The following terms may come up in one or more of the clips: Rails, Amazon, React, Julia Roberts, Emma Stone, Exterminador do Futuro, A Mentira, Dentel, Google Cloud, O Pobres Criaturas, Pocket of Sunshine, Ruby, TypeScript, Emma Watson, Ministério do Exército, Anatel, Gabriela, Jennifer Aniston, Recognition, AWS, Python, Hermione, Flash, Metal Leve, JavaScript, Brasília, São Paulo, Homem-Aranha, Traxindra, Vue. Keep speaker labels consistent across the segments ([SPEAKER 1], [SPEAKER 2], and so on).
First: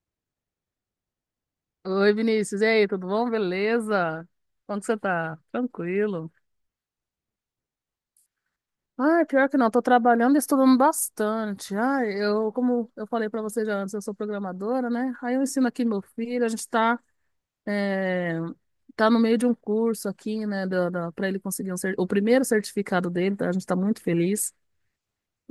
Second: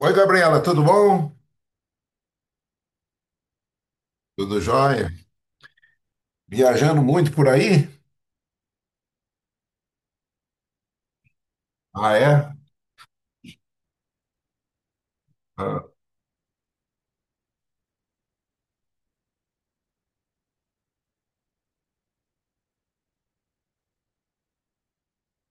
[SPEAKER 1] Oi, Gabriela, tudo bom?
[SPEAKER 2] Oi, Vinícius. E aí, tudo bom? Beleza?
[SPEAKER 1] Tudo
[SPEAKER 2] Como que você
[SPEAKER 1] jóia?
[SPEAKER 2] tá? Tranquilo.
[SPEAKER 1] Viajando muito por aí?
[SPEAKER 2] Ah, pior que não, tô trabalhando e estudando bastante.
[SPEAKER 1] Ah, é?
[SPEAKER 2] Como eu falei pra você já antes, eu sou programadora, né? Aí eu ensino
[SPEAKER 1] Ah,
[SPEAKER 2] aqui meu filho, a gente tá, é, tá no meio de um curso aqui, né, pra ele conseguir o primeiro certificado dele, tá? A gente tá muito feliz.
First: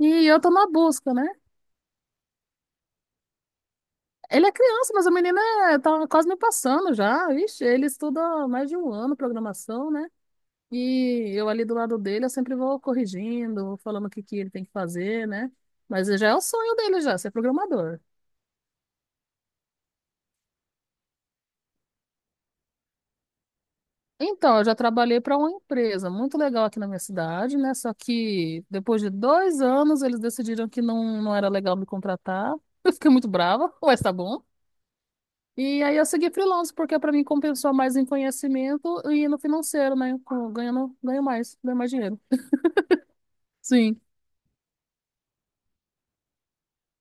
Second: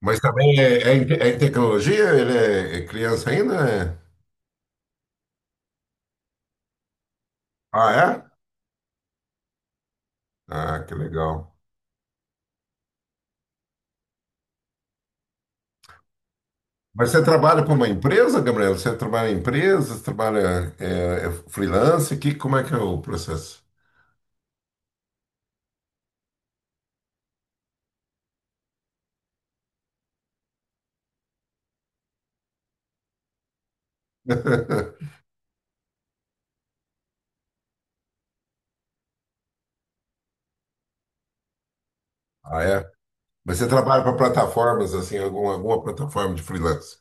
[SPEAKER 1] mas
[SPEAKER 2] eu tô
[SPEAKER 1] também
[SPEAKER 2] na
[SPEAKER 1] é, é em
[SPEAKER 2] busca, né?
[SPEAKER 1] é em tecnologia? Ele é criança ainda? É?
[SPEAKER 2] Ele é criança, mas o menino tá quase me passando já. Ixi, ele
[SPEAKER 1] Ah,
[SPEAKER 2] estuda
[SPEAKER 1] é?
[SPEAKER 2] há mais de um ano programação, né?
[SPEAKER 1] Ah, que
[SPEAKER 2] E
[SPEAKER 1] legal.
[SPEAKER 2] eu ali do lado dele, eu sempre vou corrigindo, vou falando o que que ele tem que fazer, né? Mas já é o sonho dele
[SPEAKER 1] Mas
[SPEAKER 2] já,
[SPEAKER 1] você
[SPEAKER 2] ser
[SPEAKER 1] trabalha para uma
[SPEAKER 2] programador.
[SPEAKER 1] empresa, Gabriela? Você trabalha em empresa? Você trabalha é freelance? Que, como é que é o processo?
[SPEAKER 2] Então, eu já trabalhei para uma empresa muito legal aqui na minha cidade, né? Só que depois de dois anos, eles decidiram que não, não era legal me contratar. Eu fiquei muito brava, mas tá bom. E aí eu segui freelance, porque para mim compensou mais em conhecimento e no financeiro, né? Ganhando, ganho mais dinheiro.
[SPEAKER 1] Ah, é? Mas você
[SPEAKER 2] Sim.
[SPEAKER 1] trabalha para plataformas, assim, alguma plataforma de freelance?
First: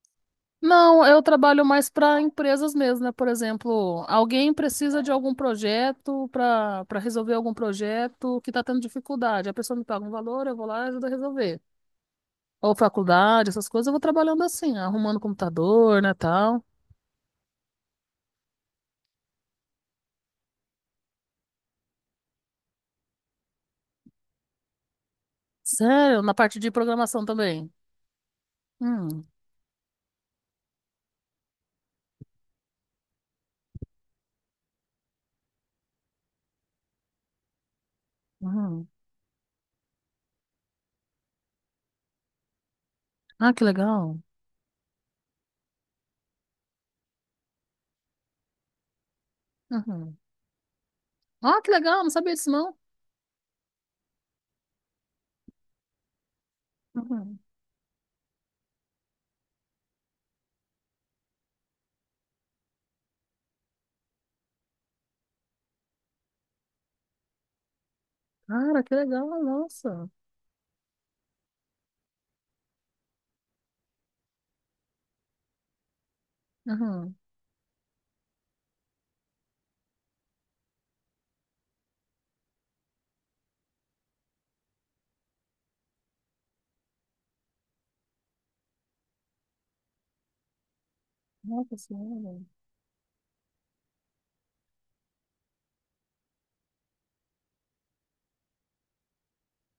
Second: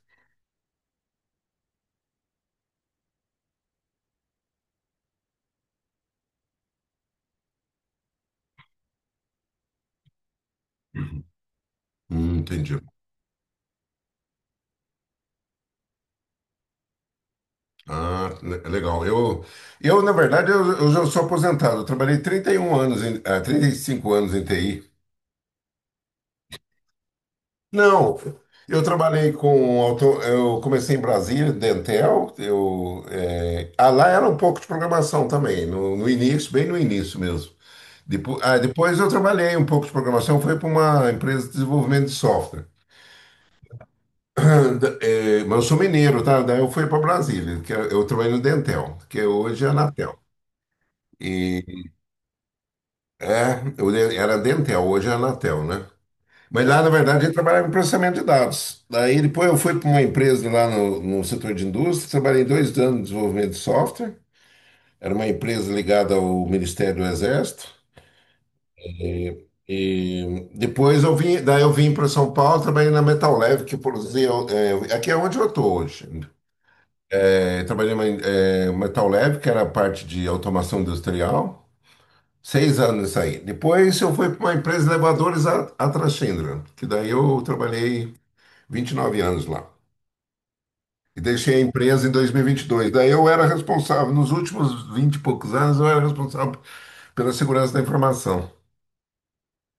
[SPEAKER 2] Não, eu trabalho mais para empresas mesmo, né? Por exemplo, alguém precisa de algum projeto para resolver algum projeto que está tendo dificuldade. A pessoa me paga um valor, eu vou lá e ajudo a resolver.
[SPEAKER 1] Entendi.
[SPEAKER 2] Ou faculdade, essas coisas, eu vou trabalhando assim, arrumando computador, né, tal.
[SPEAKER 1] Ah, legal. Eu na verdade, eu já sou aposentado. Eu trabalhei 31 anos, em, 35 anos em TI.
[SPEAKER 2] Sério, na parte de programação também.
[SPEAKER 1] Não, eu
[SPEAKER 2] Hum,
[SPEAKER 1] trabalhei com auto, eu comecei em Brasília, Dentel. Eu, lá era um pouco de programação também, no início, bem no início mesmo. Depois,
[SPEAKER 2] uhum.
[SPEAKER 1] depois eu trabalhei um pouco de programação, foi para uma empresa de desenvolvimento de software.
[SPEAKER 2] Ah, que legal.
[SPEAKER 1] Mas eu sou mineiro, tá? Daí eu fui para Brasília, que eu trabalhei no Dentel, que hoje é a Anatel.
[SPEAKER 2] Uhum. Ah, que legal, não sabia disso não.
[SPEAKER 1] É, era Dentel, hoje é Anatel, né? Mas lá, na verdade, ele
[SPEAKER 2] Uhum.
[SPEAKER 1] trabalhava em processamento de dados. Daí depois eu fui para uma empresa lá no setor de indústria, trabalhei 2 anos de desenvolvimento de software. Era uma empresa ligada ao Ministério do Exército.
[SPEAKER 2] Cara, que legal, nossa.
[SPEAKER 1] E depois eu vim, daí eu vim para São Paulo, trabalhei na Metal Leve, que produzia, é, aqui é onde eu estou hoje.
[SPEAKER 2] Uhum.
[SPEAKER 1] É, trabalhei na Metal Leve, que era a parte de automação industrial. Seis anos isso aí. Depois eu fui para uma empresa de elevadores, a Traxindra, que daí eu trabalhei 29 anos lá. E deixei a
[SPEAKER 2] Nossa
[SPEAKER 1] empresa em dois
[SPEAKER 2] senhora.
[SPEAKER 1] mil e vinte e dois. Daí eu era responsável, nos últimos 20 e poucos anos, eu era responsável pela segurança da informação.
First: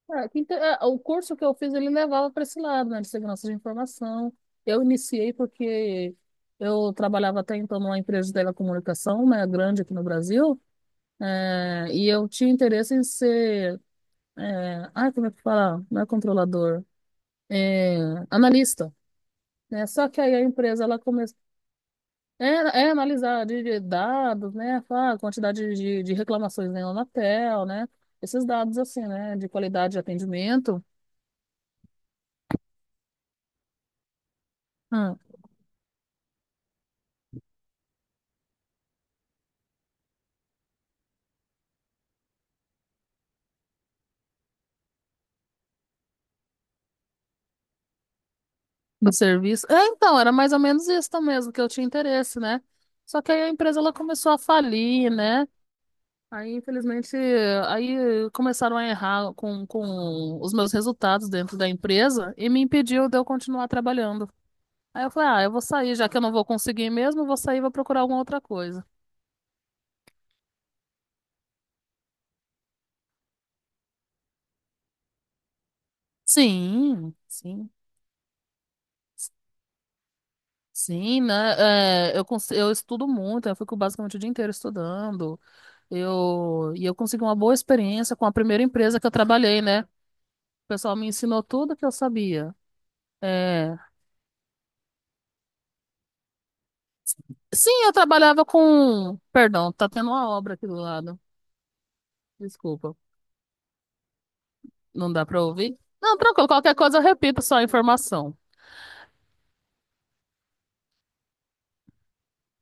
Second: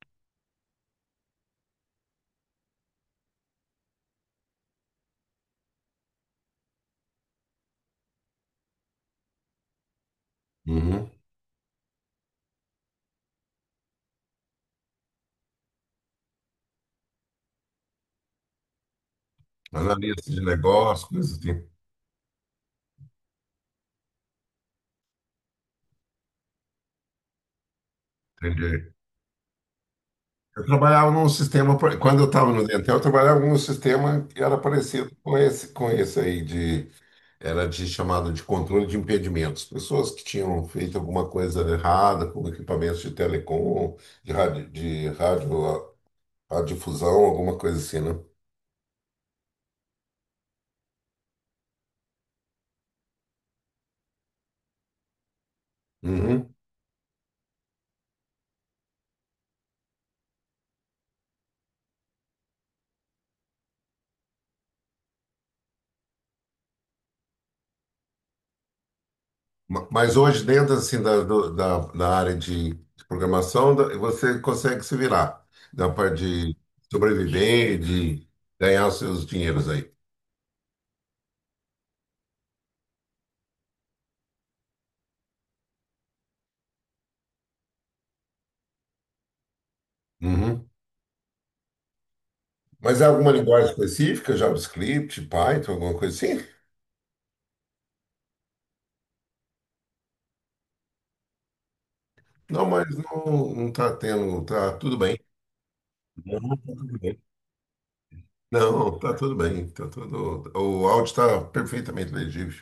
[SPEAKER 2] Ah, o curso que eu fiz, ele levava para esse lado, né, de segurança de informação. Eu iniciei porque eu trabalhava até então numa empresa de telecomunicação, né, grande aqui no Brasil,
[SPEAKER 1] Uhum.
[SPEAKER 2] e eu tinha interesse em ser, ai, como é que fala? Não é controlador, é, analista, né? Só que
[SPEAKER 1] Analista
[SPEAKER 2] aí
[SPEAKER 1] de
[SPEAKER 2] a empresa, ela
[SPEAKER 1] negócios,
[SPEAKER 2] começou,
[SPEAKER 1] coisas assim.
[SPEAKER 2] é, é analisar de dados, né, a quantidade de reclamações na Anatel, né, esses dados,
[SPEAKER 1] Entendi.
[SPEAKER 2] assim, né, de qualidade de
[SPEAKER 1] Eu
[SPEAKER 2] atendimento.
[SPEAKER 1] trabalhava num sistema, quando eu estava no Dentel, eu trabalhava num sistema que era parecido
[SPEAKER 2] Hum.
[SPEAKER 1] com esse aí, de... Era de, chamado de controle de impedimentos. Pessoas que tinham feito alguma coisa errada com equipamentos de telecom, de rádio, radiodifusão, alguma coisa assim, né?
[SPEAKER 2] Do serviço. É, então, era mais ou menos isso mesmo, que eu tinha interesse, né? Só que aí a empresa ela começou a falir, né? Aí,
[SPEAKER 1] Uhum.
[SPEAKER 2] infelizmente, aí começaram a errar com os meus resultados dentro da empresa e me impediu de eu continuar trabalhando. Aí eu falei, ah, eu vou sair, já que eu não vou conseguir mesmo, eu vou sair e vou procurar alguma outra coisa.
[SPEAKER 1] Mas hoje, dentro assim, da área de programação, você consegue se virar. Da parte de
[SPEAKER 2] Sim, sim,
[SPEAKER 1] sobreviver, e de ganhar os seus dinheiros aí.
[SPEAKER 2] sim, né? É, eu estudo muito, eu fico basicamente o dia inteiro estudando. E eu consegui uma boa experiência com a primeira empresa que eu trabalhei, né? O
[SPEAKER 1] Uhum.
[SPEAKER 2] pessoal me ensinou tudo que eu sabia.
[SPEAKER 1] Mas é alguma linguagem
[SPEAKER 2] É...
[SPEAKER 1] específica, JavaScript, Python, alguma coisa assim?
[SPEAKER 2] Sim, eu trabalhava com. Perdão, tá tendo uma obra aqui do lado.
[SPEAKER 1] Não, mas
[SPEAKER 2] Desculpa,
[SPEAKER 1] não, não tá tendo, tá tudo
[SPEAKER 2] não
[SPEAKER 1] bem.
[SPEAKER 2] dá pra ouvir? Não, tranquilo,
[SPEAKER 1] Não, tá
[SPEAKER 2] qualquer
[SPEAKER 1] tudo
[SPEAKER 2] coisa eu
[SPEAKER 1] bem.
[SPEAKER 2] repito só a informação.
[SPEAKER 1] Não, tá tudo bem. Tá tudo... O áudio está perfeitamente legível.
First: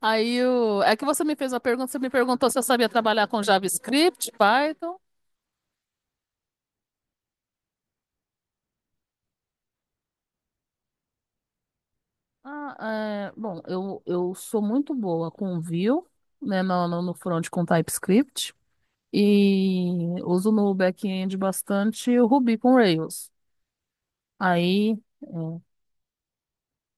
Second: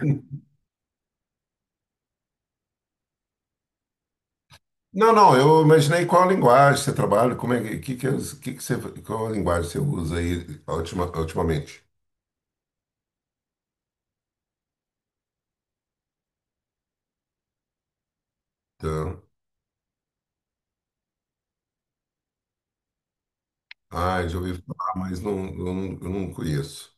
[SPEAKER 2] Aí o... é que você me fez uma pergunta, você me perguntou se eu sabia trabalhar com JavaScript, Python.
[SPEAKER 1] Não, não, eu imaginei qual linguagem você trabalha, como é que, as- que você, qual linguagem você usa aí ultimamente.
[SPEAKER 2] Ah, é... Bom, eu sou muito boa com Vue, né, no no front com TypeScript.
[SPEAKER 1] Então,
[SPEAKER 2] E uso no back-end bastante o Ruby com Rails.
[SPEAKER 1] ah, já ouvi falar,
[SPEAKER 2] Aí.
[SPEAKER 1] mas não,
[SPEAKER 2] É,
[SPEAKER 1] eu não conheço.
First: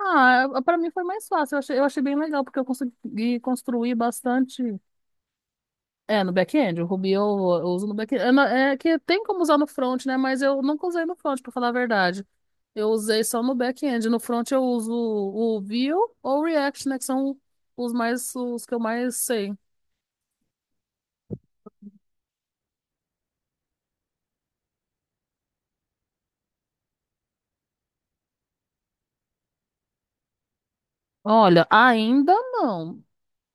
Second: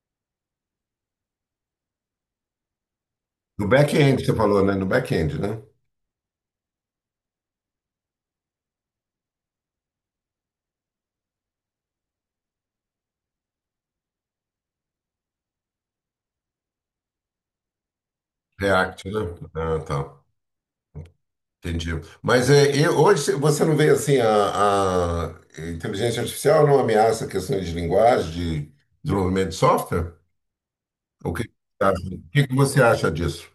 [SPEAKER 2] ah, para mim foi mais fácil. Eu achei bem legal, porque eu consegui
[SPEAKER 1] No
[SPEAKER 2] construir
[SPEAKER 1] back-end você falou,
[SPEAKER 2] bastante.
[SPEAKER 1] né? No back-end, né?
[SPEAKER 2] É, no back-end. O Ruby eu uso no back-end. É, é que tem como usar no front, né? Mas eu nunca usei no front, para falar a verdade. Eu usei só no back-end. No front eu uso o Vue ou o React, né? Que são os mais, os que eu
[SPEAKER 1] React,
[SPEAKER 2] mais
[SPEAKER 1] né?
[SPEAKER 2] sei.
[SPEAKER 1] Ah, tá. Entendi. Mas é, e hoje você não vê assim a inteligência artificial não ameaça questões de linguagem, de desenvolvimento de software? O que que
[SPEAKER 2] Olha,
[SPEAKER 1] você acha, o
[SPEAKER 2] ainda
[SPEAKER 1] que que você
[SPEAKER 2] não.
[SPEAKER 1] acha disso?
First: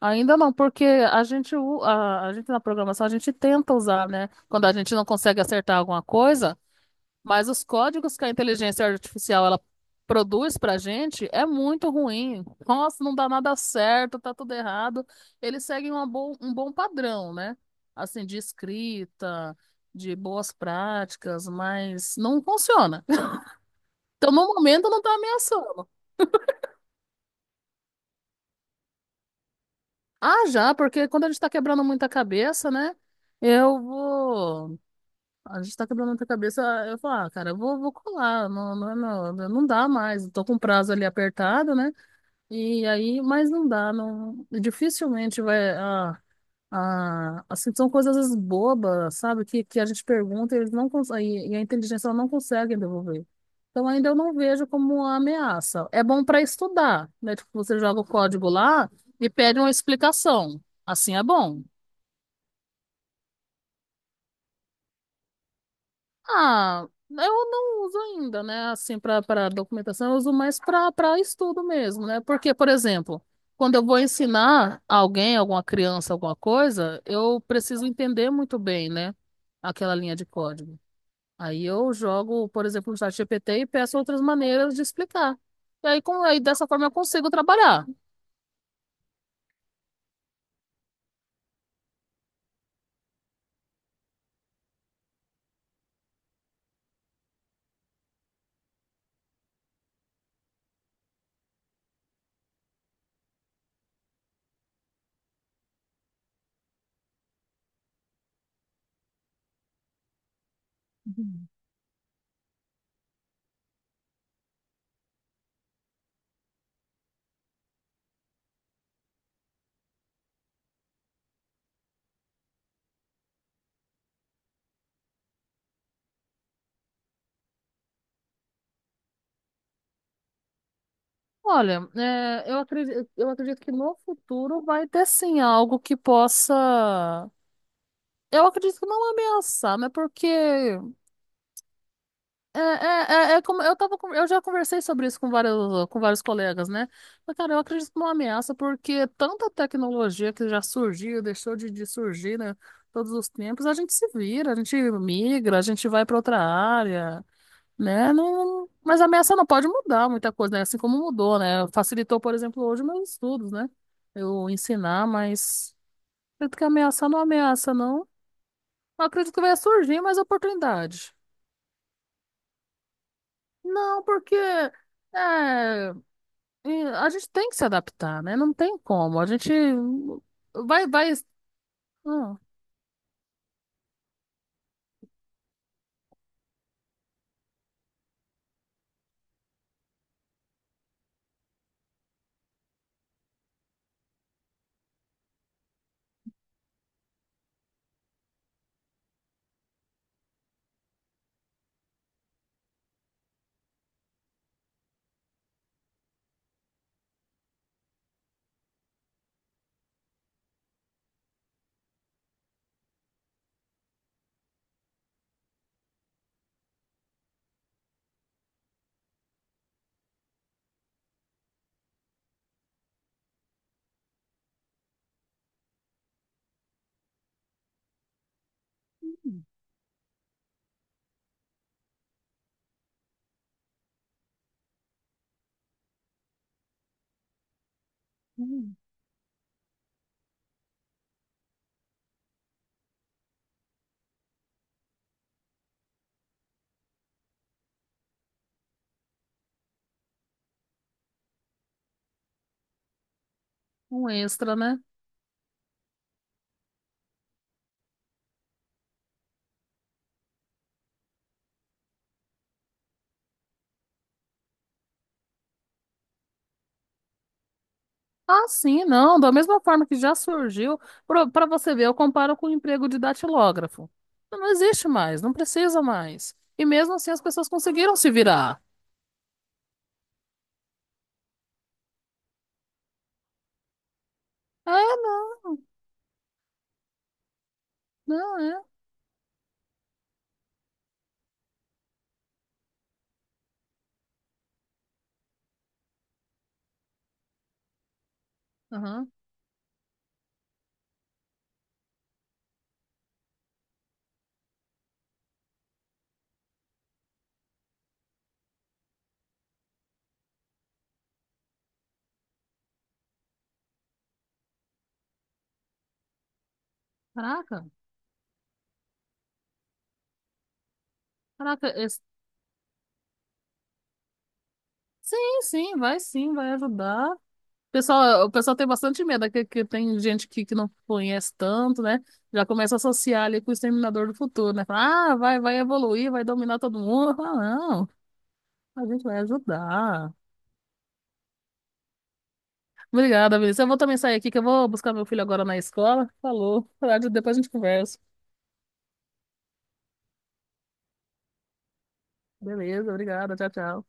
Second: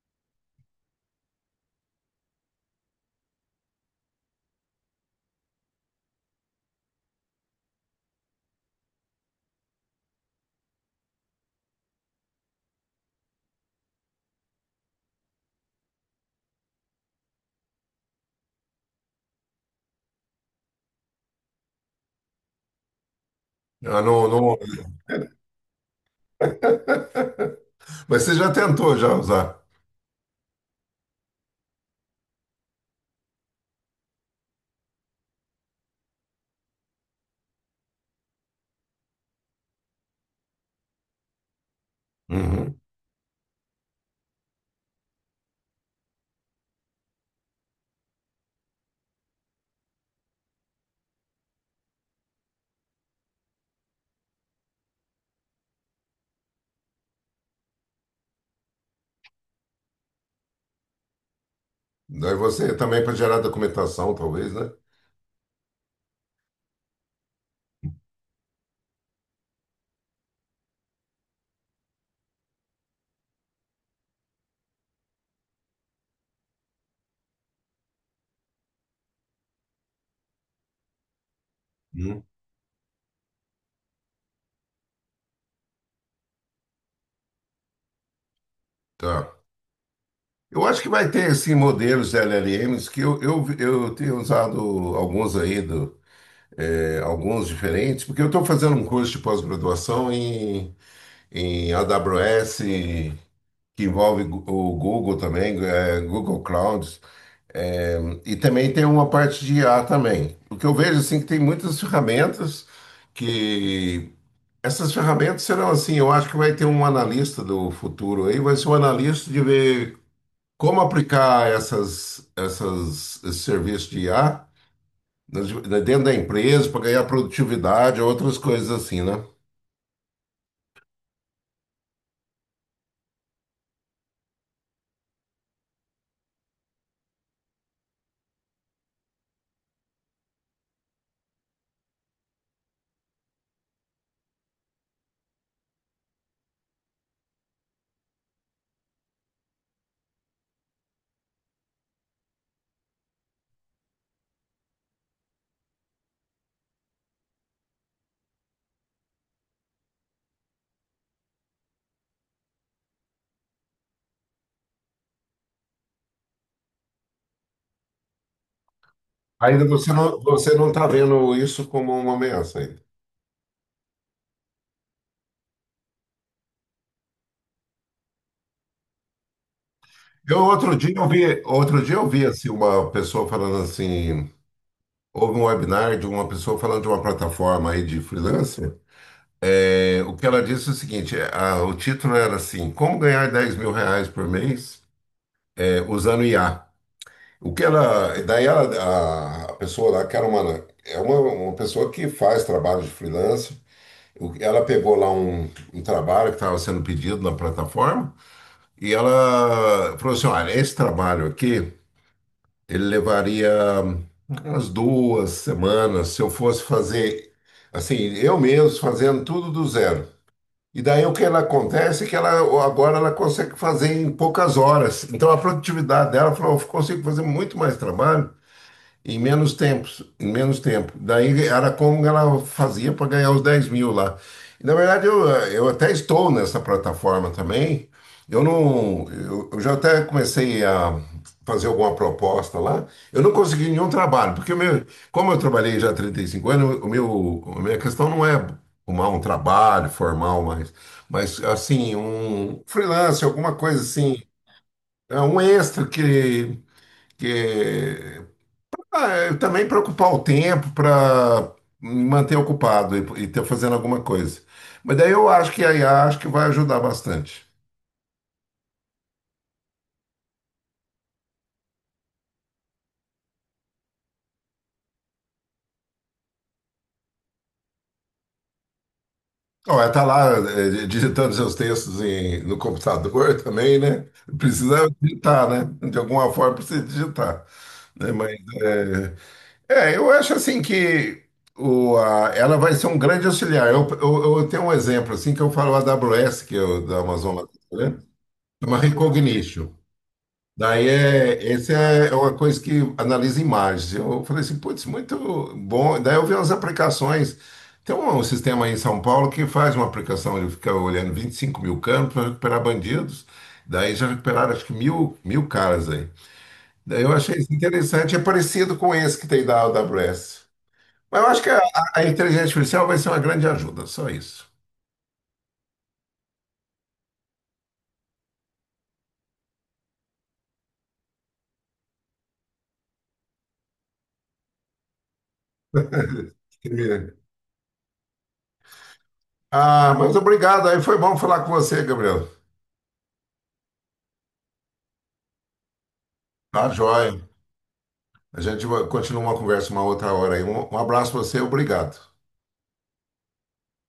[SPEAKER 2] Ainda não, porque a gente na programação, a gente tenta usar, né? Quando a gente não consegue acertar alguma coisa. Mas os códigos que a inteligência artificial ela produz para a gente é muito ruim. Nossa, não dá nada certo, tá tudo errado. Eles seguem um bom padrão, né? Assim, de escrita, de boas práticas, mas não funciona.
[SPEAKER 1] Ah, não,
[SPEAKER 2] Então, no
[SPEAKER 1] não...
[SPEAKER 2] momento, não tá ameaçando.
[SPEAKER 1] Mas você já tentou já usar.
[SPEAKER 2] Ah, já, porque quando a gente tá quebrando muita cabeça, né? Eu vou. A gente tá quebrando muita cabeça. Eu falo, ah, cara, eu vou, vou colar. Não, não, não, não dá mais. Eu tô com o prazo ali apertado, né?
[SPEAKER 1] Uhum.
[SPEAKER 2] E aí, mas não dá, não, dificilmente vai, ah, ah, assim, são coisas às vezes bobas, sabe, que a gente pergunta e eles não conseguem, e a inteligência ela não consegue devolver. Então ainda eu não vejo como uma ameaça. É bom para estudar, né, tipo, você joga o código lá e pede uma explicação, assim é bom.
[SPEAKER 1] Daí você também para gerar documentação, talvez, né?
[SPEAKER 2] Ah, eu não uso ainda, né? Assim, para documentação, eu uso mais para estudo mesmo, né? Porque, por exemplo, quando eu vou ensinar alguém, alguma criança, alguma coisa, eu preciso entender muito bem, né? Aquela linha de código. Aí eu
[SPEAKER 1] Uhum.
[SPEAKER 2] jogo, por exemplo, no chat GPT e peço outras maneiras de explicar. E aí, dessa forma, eu consigo trabalhar.
[SPEAKER 1] Tá. Eu acho que vai ter, assim, modelos de LLMs que eu tenho usado alguns aí, do, é, alguns diferentes, porque eu estou fazendo um curso de pós-graduação em, em AWS, que envolve o Google também, é, Google Cloud. É, e também tem uma parte de IA também. O que eu vejo assim é que tem muitas ferramentas que essas ferramentas serão assim, eu acho que vai ter um analista do futuro aí, vai ser um analista de ver como aplicar essas esse serviço de IA né, dentro da empresa para ganhar produtividade, outras coisas assim, né?
[SPEAKER 2] Olha, é, eu acredito que no futuro vai ter sim algo que possa. Eu acredito que não ameaçar, mas porque é como eu tava, eu já conversei sobre isso com vários colegas, né? Mas, cara, eu acredito que não ameaça, porque tanta tecnologia que já surgiu, deixou de surgir, né? Todos os tempos, a gente se vira, a gente migra, a gente vai para outra área, né? Não, mas a ameaça não pode mudar muita coisa, né? Assim como mudou, né? Facilitou, por exemplo, hoje meus estudos, né? Eu ensinar, mas acredito que ameaçar não é ameaça, não. Não acredito que vai
[SPEAKER 1] Ainda você
[SPEAKER 2] surgir
[SPEAKER 1] não,
[SPEAKER 2] mais
[SPEAKER 1] você não está
[SPEAKER 2] oportunidade.
[SPEAKER 1] vendo isso como uma ameaça ainda.
[SPEAKER 2] Não, porque é, e a gente tem que se adaptar, né? Não tem como. A gente
[SPEAKER 1] Eu outro
[SPEAKER 2] vai,
[SPEAKER 1] dia eu
[SPEAKER 2] vai,
[SPEAKER 1] vi, outro dia eu vi
[SPEAKER 2] hum,
[SPEAKER 1] assim uma pessoa falando assim... Houve um webinar de uma pessoa falando de uma plataforma aí de freelancer. É, o que ela disse é o seguinte: é, o título era assim, como ganhar R$ 10.000 por mês, é, usando IA. O que ela, daí ela, a pessoa lá, que era uma pessoa que faz trabalho de freelancer, ela pegou lá um trabalho que estava sendo pedido na plataforma, e ela falou assim: olha, esse trabalho aqui ele levaria umas 2 semanas se eu fosse fazer assim, eu mesmo fazendo tudo do zero. E daí o que ela acontece é que ela agora ela consegue fazer em poucas horas. Então a produtividade dela, falou, eu consigo fazer muito mais trabalho em menos tempo, em menos tempo. Daí era como ela fazia para ganhar os 10 mil lá. E, na verdade, eu até estou nessa plataforma também. Eu
[SPEAKER 2] hum,
[SPEAKER 1] não. Eu já até comecei a fazer alguma proposta lá. Eu não consegui nenhum trabalho, porque o meu, como eu trabalhei já há 35 anos, o meu, a minha questão não é arrumar um trabalho formal, mas assim, um freelance, alguma coisa
[SPEAKER 2] um
[SPEAKER 1] assim,
[SPEAKER 2] extra, né?
[SPEAKER 1] é um extra que ah, eu também para ocupar o tempo, para me manter ocupado e ter fazendo alguma coisa. Mas daí eu acho que a IA acho que vai ajudar bastante.
[SPEAKER 2] Ah, sim, não. Da mesma forma que já surgiu, para você ver, eu comparo com o emprego de datilógrafo. Não existe mais, não precisa mais. E mesmo assim as pessoas conseguiram se virar.
[SPEAKER 1] Ó, ela tá lá digitando seus textos no computador também, né?
[SPEAKER 2] É,
[SPEAKER 1] Precisa
[SPEAKER 2] não,
[SPEAKER 1] digitar, né? De alguma forma precisa digitar. Né? Mas
[SPEAKER 2] não é.
[SPEAKER 1] é, é, eu acho assim que ela vai ser um grande auxiliar. Eu tenho um exemplo assim que eu falo a AWS, que é o da Amazon lá, né? Chama
[SPEAKER 2] Aham.
[SPEAKER 1] Recognition. Daí é, essa é é uma coisa que analisa imagens. Eu falei assim, putz, muito bom. Daí eu vi umas aplicações. Tem um sistema aí em São Paulo que faz uma aplicação, ele fica olhando 25 mil campos para recuperar bandidos. Daí já recuperaram acho que mil, mil caras aí. Daí eu achei isso
[SPEAKER 2] Caraca,
[SPEAKER 1] interessante, é parecido com esse que tem da AWS. Mas eu acho que
[SPEAKER 2] caraca, esse-
[SPEAKER 1] a inteligência artificial vai ser uma grande ajuda, só isso.
[SPEAKER 2] Sim, sim, vai ajudar. O pessoal tem bastante medo, é que tem gente que não conhece tanto, né? Já começa a associar ali com o Exterminador do Futuro, né? Fala, ah, vai, vai evoluir, vai dominar todo mundo. Ah, não, a gente vai
[SPEAKER 1] Ah,
[SPEAKER 2] ajudar.
[SPEAKER 1] mas obrigado, aí foi bom falar com você, Gabriel.
[SPEAKER 2] Obrigada, Vinícius. Eu vou também sair aqui, que eu vou buscar meu filho agora na escola. Falou.
[SPEAKER 1] Tá joia.
[SPEAKER 2] Depois a gente conversa.
[SPEAKER 1] A gente vai continuar uma conversa uma outra hora aí. Um abraço para você, obrigado.
[SPEAKER 2] Beleza, obrigada. Tchau, tchau.